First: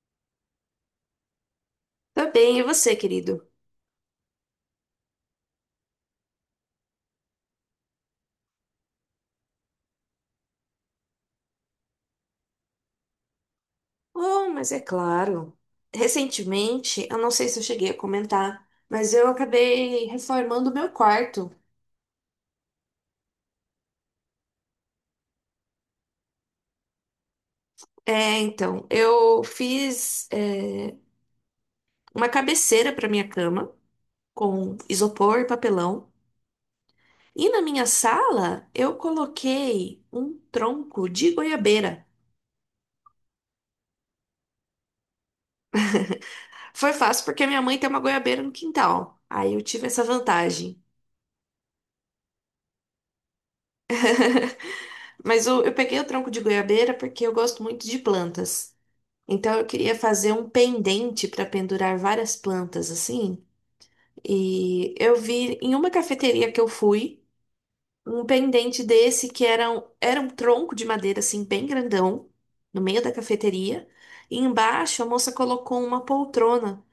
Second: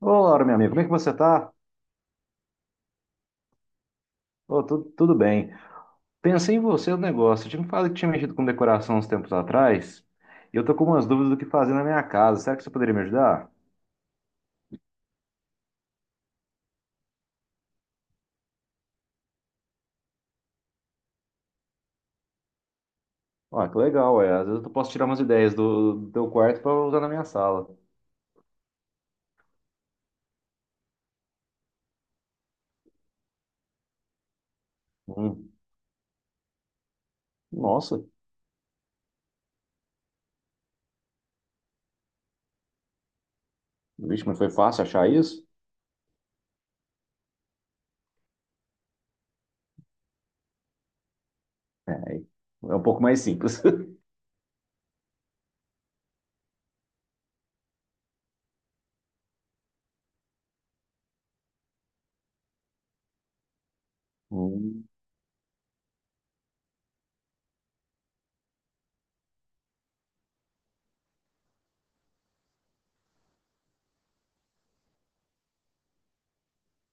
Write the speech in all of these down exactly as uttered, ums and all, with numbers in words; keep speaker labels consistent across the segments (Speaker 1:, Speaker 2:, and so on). Speaker 1: Olá, meu amigo, como é que você tá?
Speaker 2: Tá bem, e você, querido?
Speaker 1: Ô, tudo, tudo bem. Pensei em você no negócio. Eu tinha me falado que tinha mexido com decoração uns tempos atrás e eu tô com umas dúvidas do que fazer na minha casa. Será que você poderia me ajudar?
Speaker 2: Oh, mas é claro. Recentemente, eu não sei se eu cheguei a comentar, mas eu acabei reformando o meu quarto.
Speaker 1: Ó, que legal, é. Às vezes eu posso tirar umas ideias do, do teu quarto para usar na minha sala.
Speaker 2: É, então, eu fiz, é, uma cabeceira para minha cama com isopor e
Speaker 1: Hum,
Speaker 2: papelão. E na minha
Speaker 1: nossa,
Speaker 2: sala, eu coloquei um tronco de goiabeira.
Speaker 1: vixe, mas foi fácil achar isso?
Speaker 2: Foi fácil porque minha mãe tem uma goiabeira no quintal. Aí eu tive essa vantagem.
Speaker 1: É, é um pouco mais simples.
Speaker 2: Mas eu, eu peguei o tronco de goiabeira porque eu gosto muito de plantas. Então eu queria fazer um pendente para pendurar várias plantas assim.
Speaker 1: Hum,
Speaker 2: E eu vi em uma cafeteria que eu fui um pendente desse que era um, era um tronco de madeira assim bem grandão no meio da cafeteria. E embaixo a moça colocou uma poltrona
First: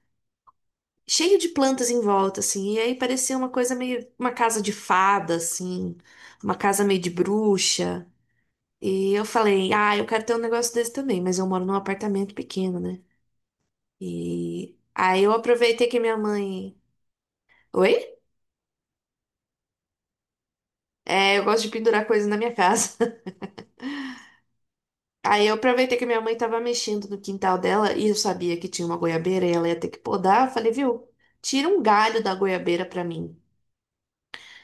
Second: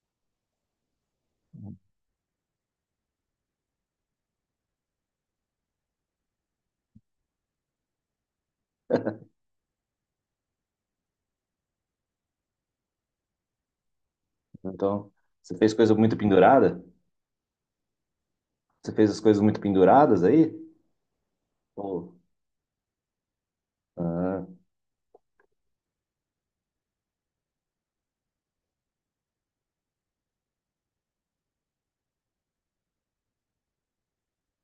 Speaker 2: cheia de plantas em volta assim. E aí parecia uma coisa meio uma casa de fada assim, uma casa meio de bruxa. E eu falei, ah, eu quero ter um negócio desse também, mas eu moro num apartamento pequeno, né? E
Speaker 1: então,
Speaker 2: aí eu
Speaker 1: você fez
Speaker 2: aproveitei
Speaker 1: coisa
Speaker 2: que minha
Speaker 1: muito
Speaker 2: mãe.
Speaker 1: pendurada?
Speaker 2: Oi?
Speaker 1: Você fez as coisas muito penduradas aí?
Speaker 2: É, eu gosto de pendurar
Speaker 1: Ou-
Speaker 2: coisas na minha casa.
Speaker 1: ah,
Speaker 2: Aí eu aproveitei que minha mãe tava mexendo no quintal dela e eu sabia que tinha uma goiabeira e ela ia ter que podar. Eu falei, viu? Tira um galho da goiabeira pra mim.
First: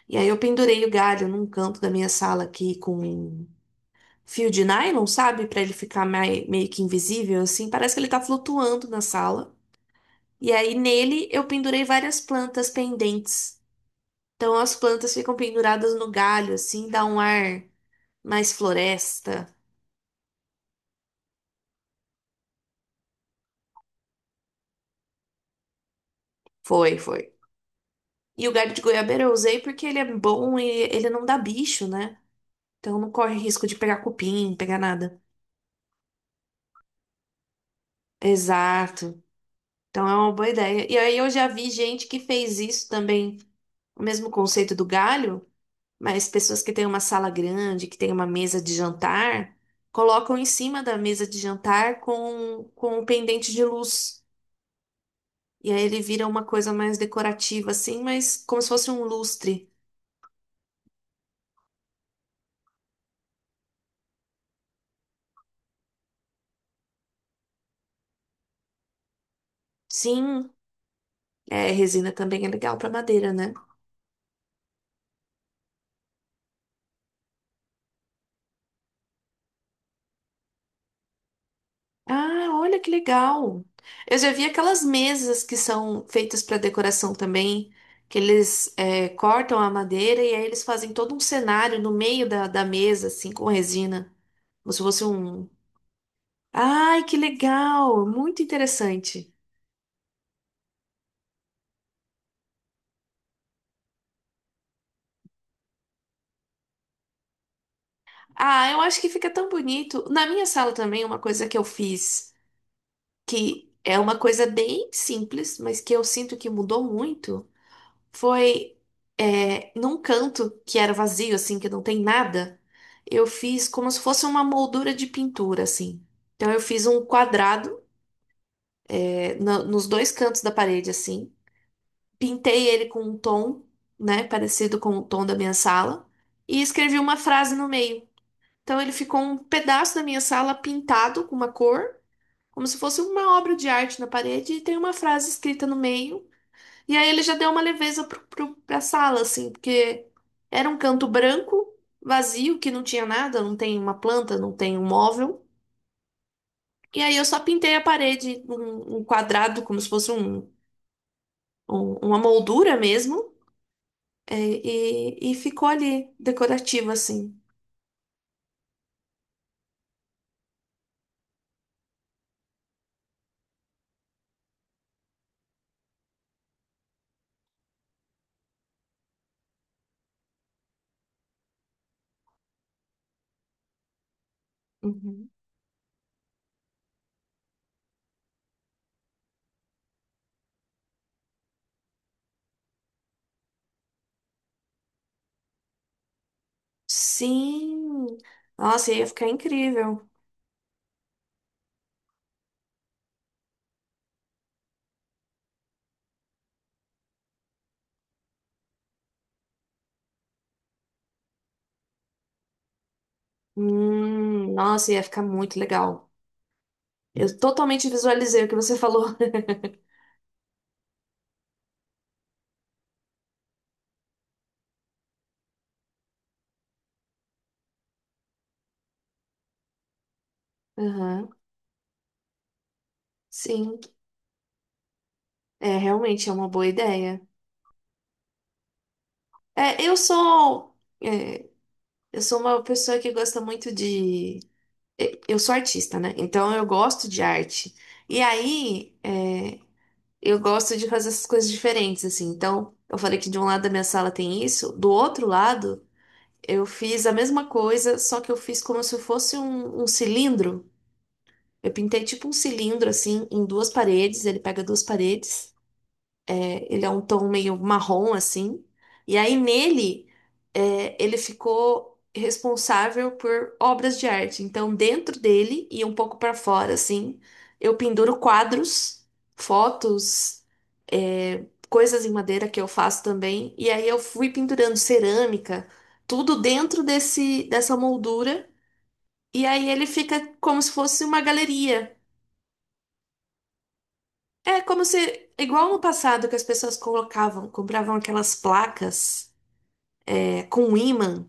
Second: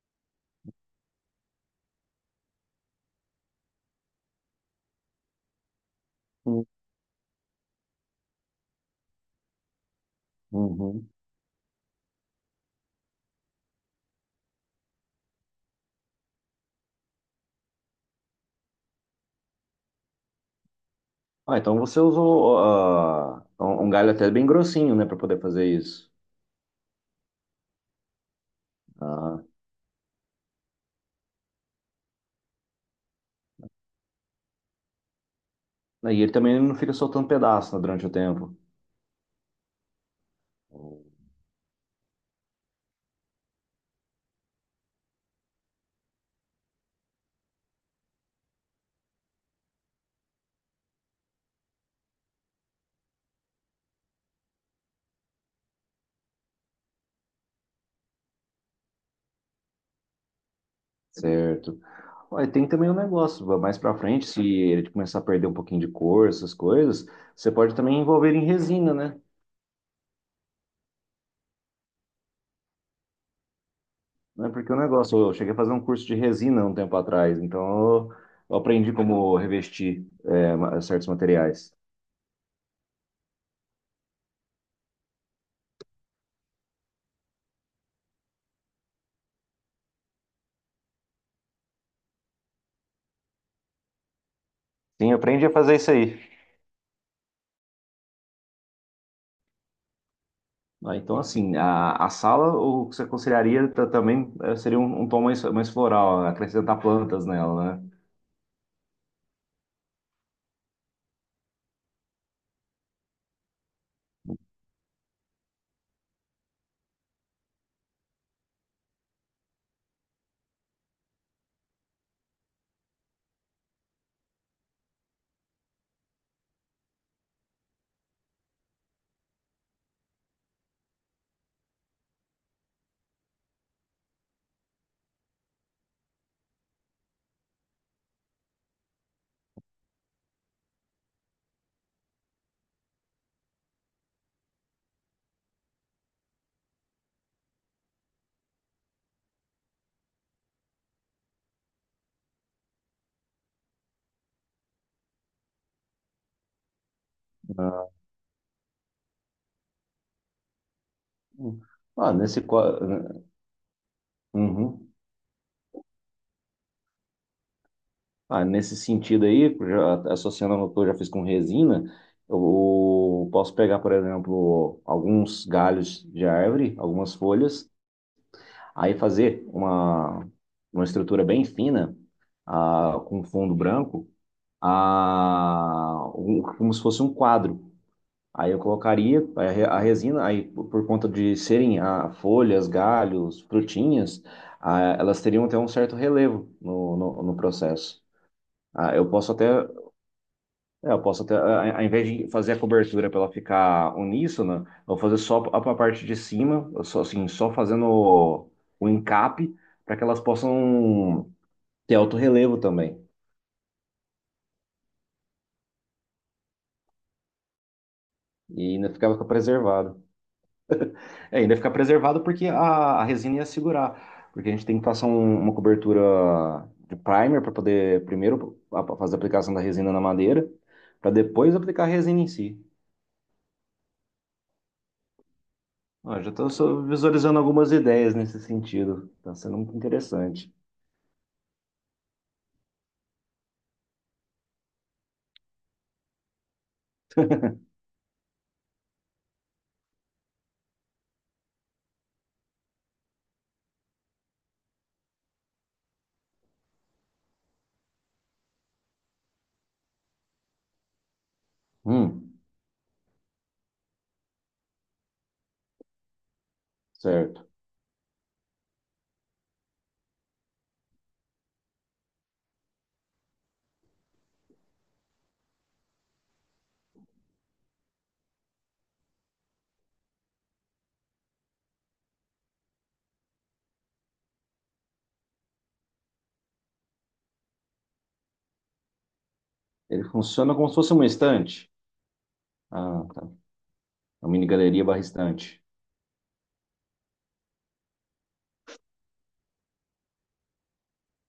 Speaker 2: E aí eu pendurei o galho num canto da minha sala aqui com um fio de nylon, sabe? Pra ele ficar mai-
Speaker 1: hum,
Speaker 2: meio que invisível assim. Parece que ele tá flutuando na sala. E aí
Speaker 1: uhum.
Speaker 2: nele eu pendurei várias plantas pendentes. Então as plantas ficam penduradas no galho assim, dá um ar mais floresta.
Speaker 1: Ah, então você usou ah, um um galho até bem grossinho, né, para poder fazer isso.
Speaker 2: Foi, foi. E o galho de goiabeira eu usei porque ele é bom e ele não dá bicho, né? Então não corre risco de pegar cupim, pegar nada.
Speaker 1: Ah, e ele também não fica soltando pedaço, né, durante o tempo.
Speaker 2: Exato. Então é uma boa ideia. E aí eu já vi gente que fez isso também, o mesmo conceito do galho, mas pessoas que têm uma sala grande, que têm uma mesa de jantar, colocam em cima da mesa de jantar com, com um pendente de luz. E aí ele vira uma coisa mais decorativa, assim, mas como se fosse um lustre.
Speaker 1: Certo. Olha, tem também um negócio, mais pra frente, se ele começar a perder um pouquinho de cor, essas coisas, você pode também envolver em resina, né?
Speaker 2: Sim. É, resina também é legal para madeira, né?
Speaker 1: Né, porque o negócio, eu cheguei a fazer um curso de resina um tempo atrás, então eu, eu aprendi como revestir é, ma- certos materiais.
Speaker 2: Ah, olha que legal. Eu já vi aquelas mesas que são feitas para decoração também, que eles é, cortam a madeira e aí eles fazem todo um cenário no meio da, da mesa, assim, com resina. Como se fosse
Speaker 1: Sim, eu aprendi
Speaker 2: um.
Speaker 1: a fazer isso aí.
Speaker 2: Ai, que legal! Muito interessante.
Speaker 1: Ah, então, assim, a, a sala, o que você aconselharia ta- também eh, seria um, um tom mais, mais floral, acrescentar plantas nela, né?
Speaker 2: Ah, eu acho que fica tão bonito. Na minha sala também, uma coisa que eu fiz, que é uma coisa bem simples, mas que eu sinto que mudou muito. Foi é, num canto que era vazio, assim, que não tem nada. Eu fiz como se fosse uma moldura de pintura, assim. Então eu fiz um quadrado é, na- nos dois cantos da parede, assim. Pintei ele com um tom, né, parecido com o tom da minha sala. E escrevi uma frase no meio. Então ele ficou um pedaço da minha sala pintado com uma cor, como se fosse uma obra de arte na parede, e tem uma frase escrita no meio. E aí ele já deu uma leveza pro, pro, pra sala, assim, porque era um canto branco, vazio, que não tinha nada, não tem uma planta, não tem um móvel. E aí eu só pintei a
Speaker 1: Ah,
Speaker 2: parede um, um quadrado, como se fosse um, um-
Speaker 1: ah,
Speaker 2: uma
Speaker 1: nesse,
Speaker 2: moldura
Speaker 1: qua- eh,
Speaker 2: mesmo, é,
Speaker 1: uhum.
Speaker 2: e e ficou ali, decorativo, assim.
Speaker 1: Ah, nesse sentido aí, já, associando ao que eu já fiz com resina, eu posso pegar, por exemplo, alguns galhos de árvore, algumas folhas, aí fazer uma, uma estrutura bem fina, ah, com fundo branco,
Speaker 2: Uhum.
Speaker 1: ah, um- como se fosse um quadro. Aí eu colocaria a re- a resina, aí por por conta de serem ah, folhas, galhos, frutinhas, ah, elas teriam até um certo relevo no, no, no processo.
Speaker 2: Sim! Nossa,
Speaker 1: Ah,
Speaker 2: ia
Speaker 1: eu
Speaker 2: ficar
Speaker 1: posso até,
Speaker 2: incrível.
Speaker 1: é, eu posso até, a- ao invés de fazer a cobertura para ela ficar uníssona, eu vou fazer só a, a parte de cima, eu só assim, só fazendo o, o encape para que elas possam ter alto relevo também
Speaker 2: Hum, nossa, ia ficar muito legal. Eu totalmente visualizei o que
Speaker 1: e
Speaker 2: você
Speaker 1: ainda
Speaker 2: falou.
Speaker 1: ficava preservado. É, ainda ficar preservado porque a, a resina ia segurar. Porque a gente tem que passar um- uma cobertura de primer para poder primeiro a- fazer a aplicação da resina na madeira, para
Speaker 2: Aham,
Speaker 1: depois aplicar a resina em si.
Speaker 2: sim. É,
Speaker 1: Ó,
Speaker 2: realmente
Speaker 1: já
Speaker 2: é uma boa
Speaker 1: estou
Speaker 2: ideia.
Speaker 1: visualizando algumas ideias nesse sentido. Está sendo muito
Speaker 2: É, eu
Speaker 1: interessante.
Speaker 2: sou, é, eu sou uma pessoa que gosta muito de. e- Eu sou artista, né? Então eu gosto de arte. E aí, é, eu gosto de fazer essas coisas diferentes, assim. Então, eu falei que de um lado da minha sala tem isso, do outro lado, eu fiz a mesma coisa, só que eu fiz como se fosse um um cilindro. Eu pintei tipo um
Speaker 1: Hum,
Speaker 2: cilindro assim em duas paredes, ele pega duas paredes, é, ele é um tom
Speaker 1: certo.
Speaker 2: meio marrom assim, e aí nele é, ele ficou responsável por obras de arte. Então dentro dele e um pouco para fora assim, eu penduro quadros, fotos, é, coisas em madeira que eu faço também, e aí eu fui pendurando cerâmica, tudo dentro desse dessa moldura. E aí ele
Speaker 1: Ele
Speaker 2: fica
Speaker 1: funciona
Speaker 2: como
Speaker 1: como
Speaker 2: se
Speaker 1: se fosse
Speaker 2: fosse
Speaker 1: uma
Speaker 2: uma
Speaker 1: estante.
Speaker 2: galeria.
Speaker 1: Ah, tá. Uma mini
Speaker 2: É
Speaker 1: galeria
Speaker 2: como
Speaker 1: barra
Speaker 2: se,
Speaker 1: estante.
Speaker 2: igual no passado que as pessoas colocavam, compravam aquelas placas é, com um ímã,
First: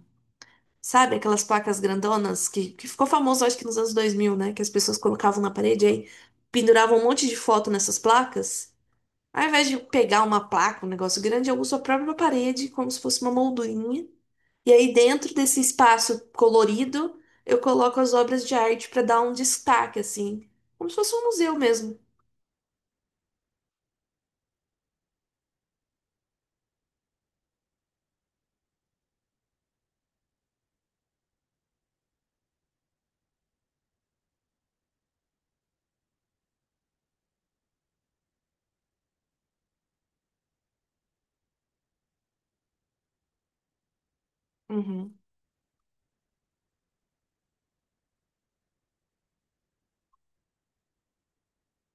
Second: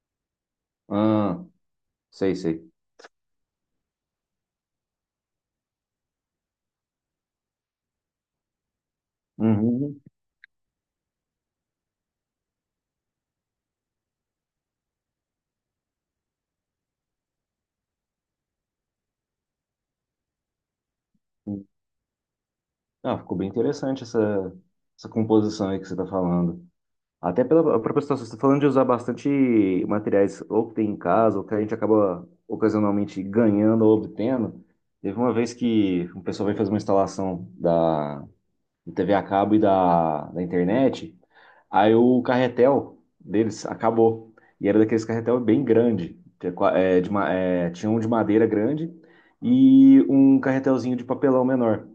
Speaker 2: sabe? Aquelas
Speaker 1: Ah,
Speaker 2: placas
Speaker 1: sei,
Speaker 2: grandonas que,
Speaker 1: sei.
Speaker 2: que ficou famoso, acho que nos anos dois mil, né? Que as pessoas colocavam na parede e aí, penduravam um monte de foto nessas placas. Ao invés de
Speaker 1: Uhum.
Speaker 2: pegar uma placa, um negócio grande, eu uso a própria parede como se fosse uma moldurinha. E aí dentro desse espaço colorido, eu coloco as obras de arte para dar um destaque, assim. Como se fosse um museu
Speaker 1: Uhum.
Speaker 2: mesmo.
Speaker 1: Ah, ficou bem interessante essa, essa composição aí que você está falando. Até pela própria situação, você está falando de usar bastante materiais ou que tem em casa, ou que a gente acaba ocasionalmente ganhando ou obtendo. Teve uma vez que um pessoal veio fazer uma instalação da, do T V a cabo e da, da internet. Aí o carretel deles acabou. E era daqueles
Speaker 2: Uhum.
Speaker 1: carretel bem grande, que é qua- é, de ma- é, tinha um de madeira grande e um carretelzinho de papelão menor.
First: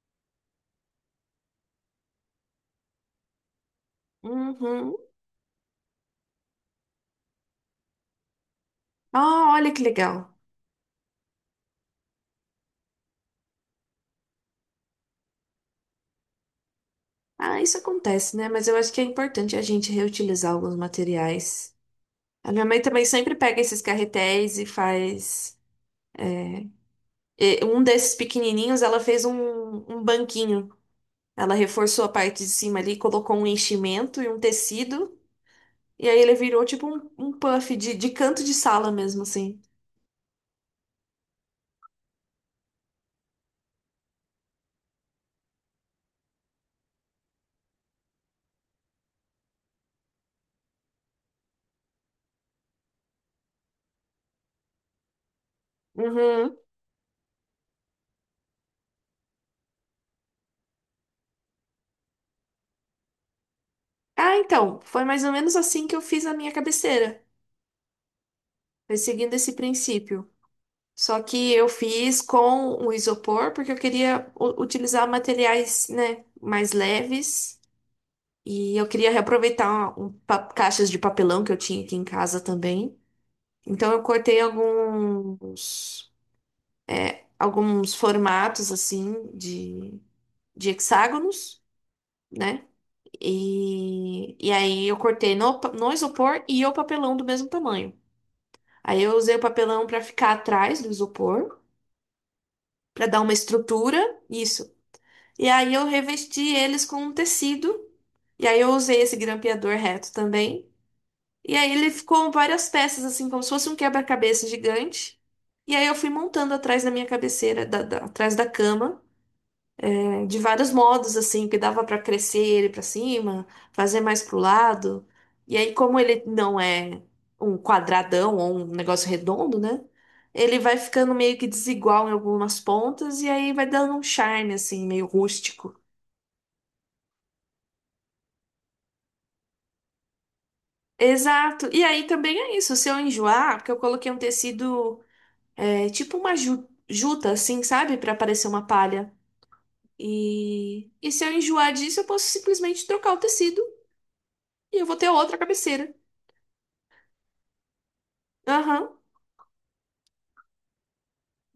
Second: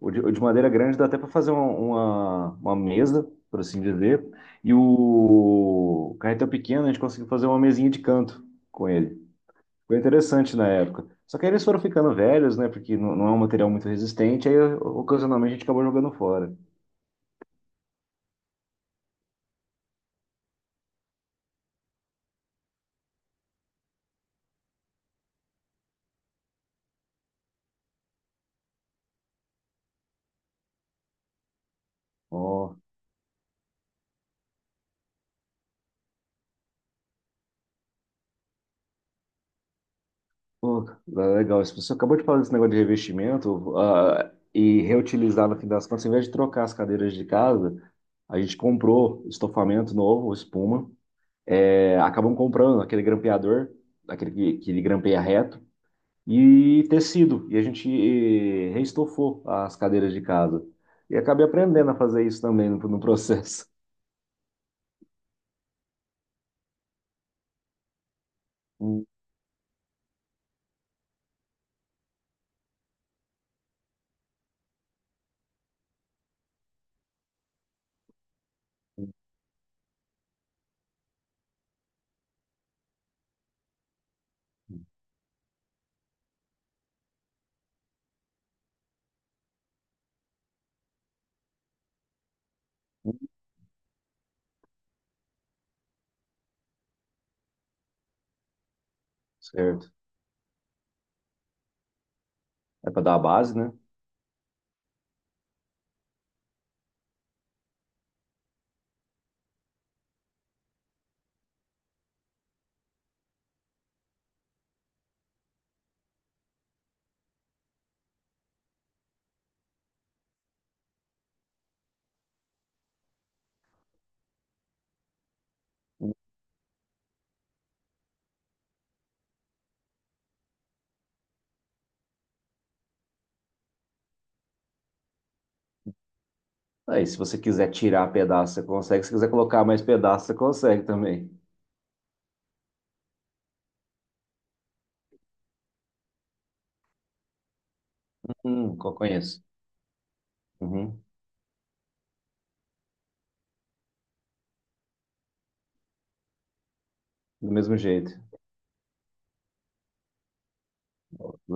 Speaker 1: O de, o de madeira grande dá até para fazer uma, uma, uma mesa, por assim dizer. E
Speaker 2: Uhum.
Speaker 1: o carretel pequeno a gente conseguiu fazer uma mesinha de canto com ele.
Speaker 2: Ah, olha que
Speaker 1: Foi
Speaker 2: legal.
Speaker 1: interessante na época. Só que aí eles foram ficando velhos, né? Porque não, não é um material muito resistente. Aí ocasionalmente a gente acabou jogando fora.
Speaker 2: Ah, isso acontece, né? Mas eu acho que é importante a gente reutilizar alguns materiais. A minha mãe também sempre pega esses carretéis e faz. E Um desses pequenininhos, ela fez um, um banquinho. Ela reforçou a parte de
Speaker 1: Ó.
Speaker 2: cima ali, colocou um enchimento e um tecido. E aí ele virou tipo um, um puff de, de canto de sala mesmo, assim.
Speaker 1: Pô, legal. Isso. Você acabou de falar desse negócio de revestimento, ah, e reutilizar no fim das contas, em vez de trocar as cadeiras de casa, a gente comprou estofamento novo, espuma. É, acabamos comprando aquele grampeador, aquele que, que ele grampeia reto,
Speaker 2: Uhum.
Speaker 1: e tecido. E a gente reestofou as cadeiras de casa. E acabei aprendendo a fazer isso também no, no processo.
Speaker 2: Ah, então, foi mais ou menos assim que eu fiz a minha cabeceira. Foi
Speaker 1: Hum,
Speaker 2: seguindo esse princípio. Só que eu fiz com o isopor, porque eu queria u- utilizar materiais, né, mais leves. E eu queria reaproveitar um, pa- caixas de papelão que eu tinha aqui em casa também. Então eu cortei alguns, alguns formatos, assim, de, de hexágonos, né? E, e aí eu cortei no, pa- no isopor e o papelão do mesmo tamanho. Aí eu usei o papelão
Speaker 1: Certo.
Speaker 2: para ficar atrás do isopor,
Speaker 1: É para
Speaker 2: para
Speaker 1: dar a
Speaker 2: dar uma
Speaker 1: base, né?
Speaker 2: estrutura. Isso. E aí eu revesti eles com um tecido. E aí eu usei esse grampeador reto também. E aí ele ficou várias peças, assim, como se fosse um quebra-cabeça gigante. E aí eu fui montando atrás da minha cabeceira, da- da- atrás da cama, eh, de vários modos, assim, que dava pra crescer ele pra cima, fazer mais pro lado. E aí, como ele não é um quadradão ou um negócio redondo, né? Ele vai ficando meio que desigual em algumas pontas e aí vai dando um charme, assim, meio rústico.
Speaker 1: Aí, se você quiser tirar pedaço, você consegue. Se quiser colocar mais pedaço, você consegue também.
Speaker 2: Exato. E aí também é isso. Se eu enjoar, porque eu coloquei um tecido é, tipo uma ju- juta, assim, sabe? Pra parecer uma
Speaker 1: Hum, co-
Speaker 2: palha.
Speaker 1: conheço.
Speaker 2: E...
Speaker 1: Uhum.
Speaker 2: e se eu enjoar disso, eu posso simplesmente trocar o tecido e eu vou ter outra cabeceira.
Speaker 1: Do mesmo jeito.
Speaker 2: Aham.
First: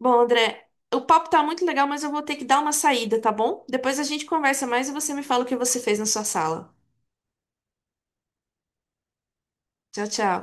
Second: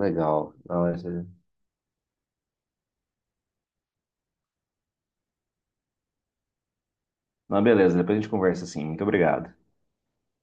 Speaker 2: Bom, André,
Speaker 1: Não,
Speaker 2: o
Speaker 1: essa-
Speaker 2: papo tá muito legal, mas eu vou ter que dar uma saída, tá bom? Depois a gente conversa mais e você me fala o que você fez na sua sala.
Speaker 1: Não, beleza, depois a gente conversa assim. Muito obrigado.
Speaker 2: Tchau, tchau.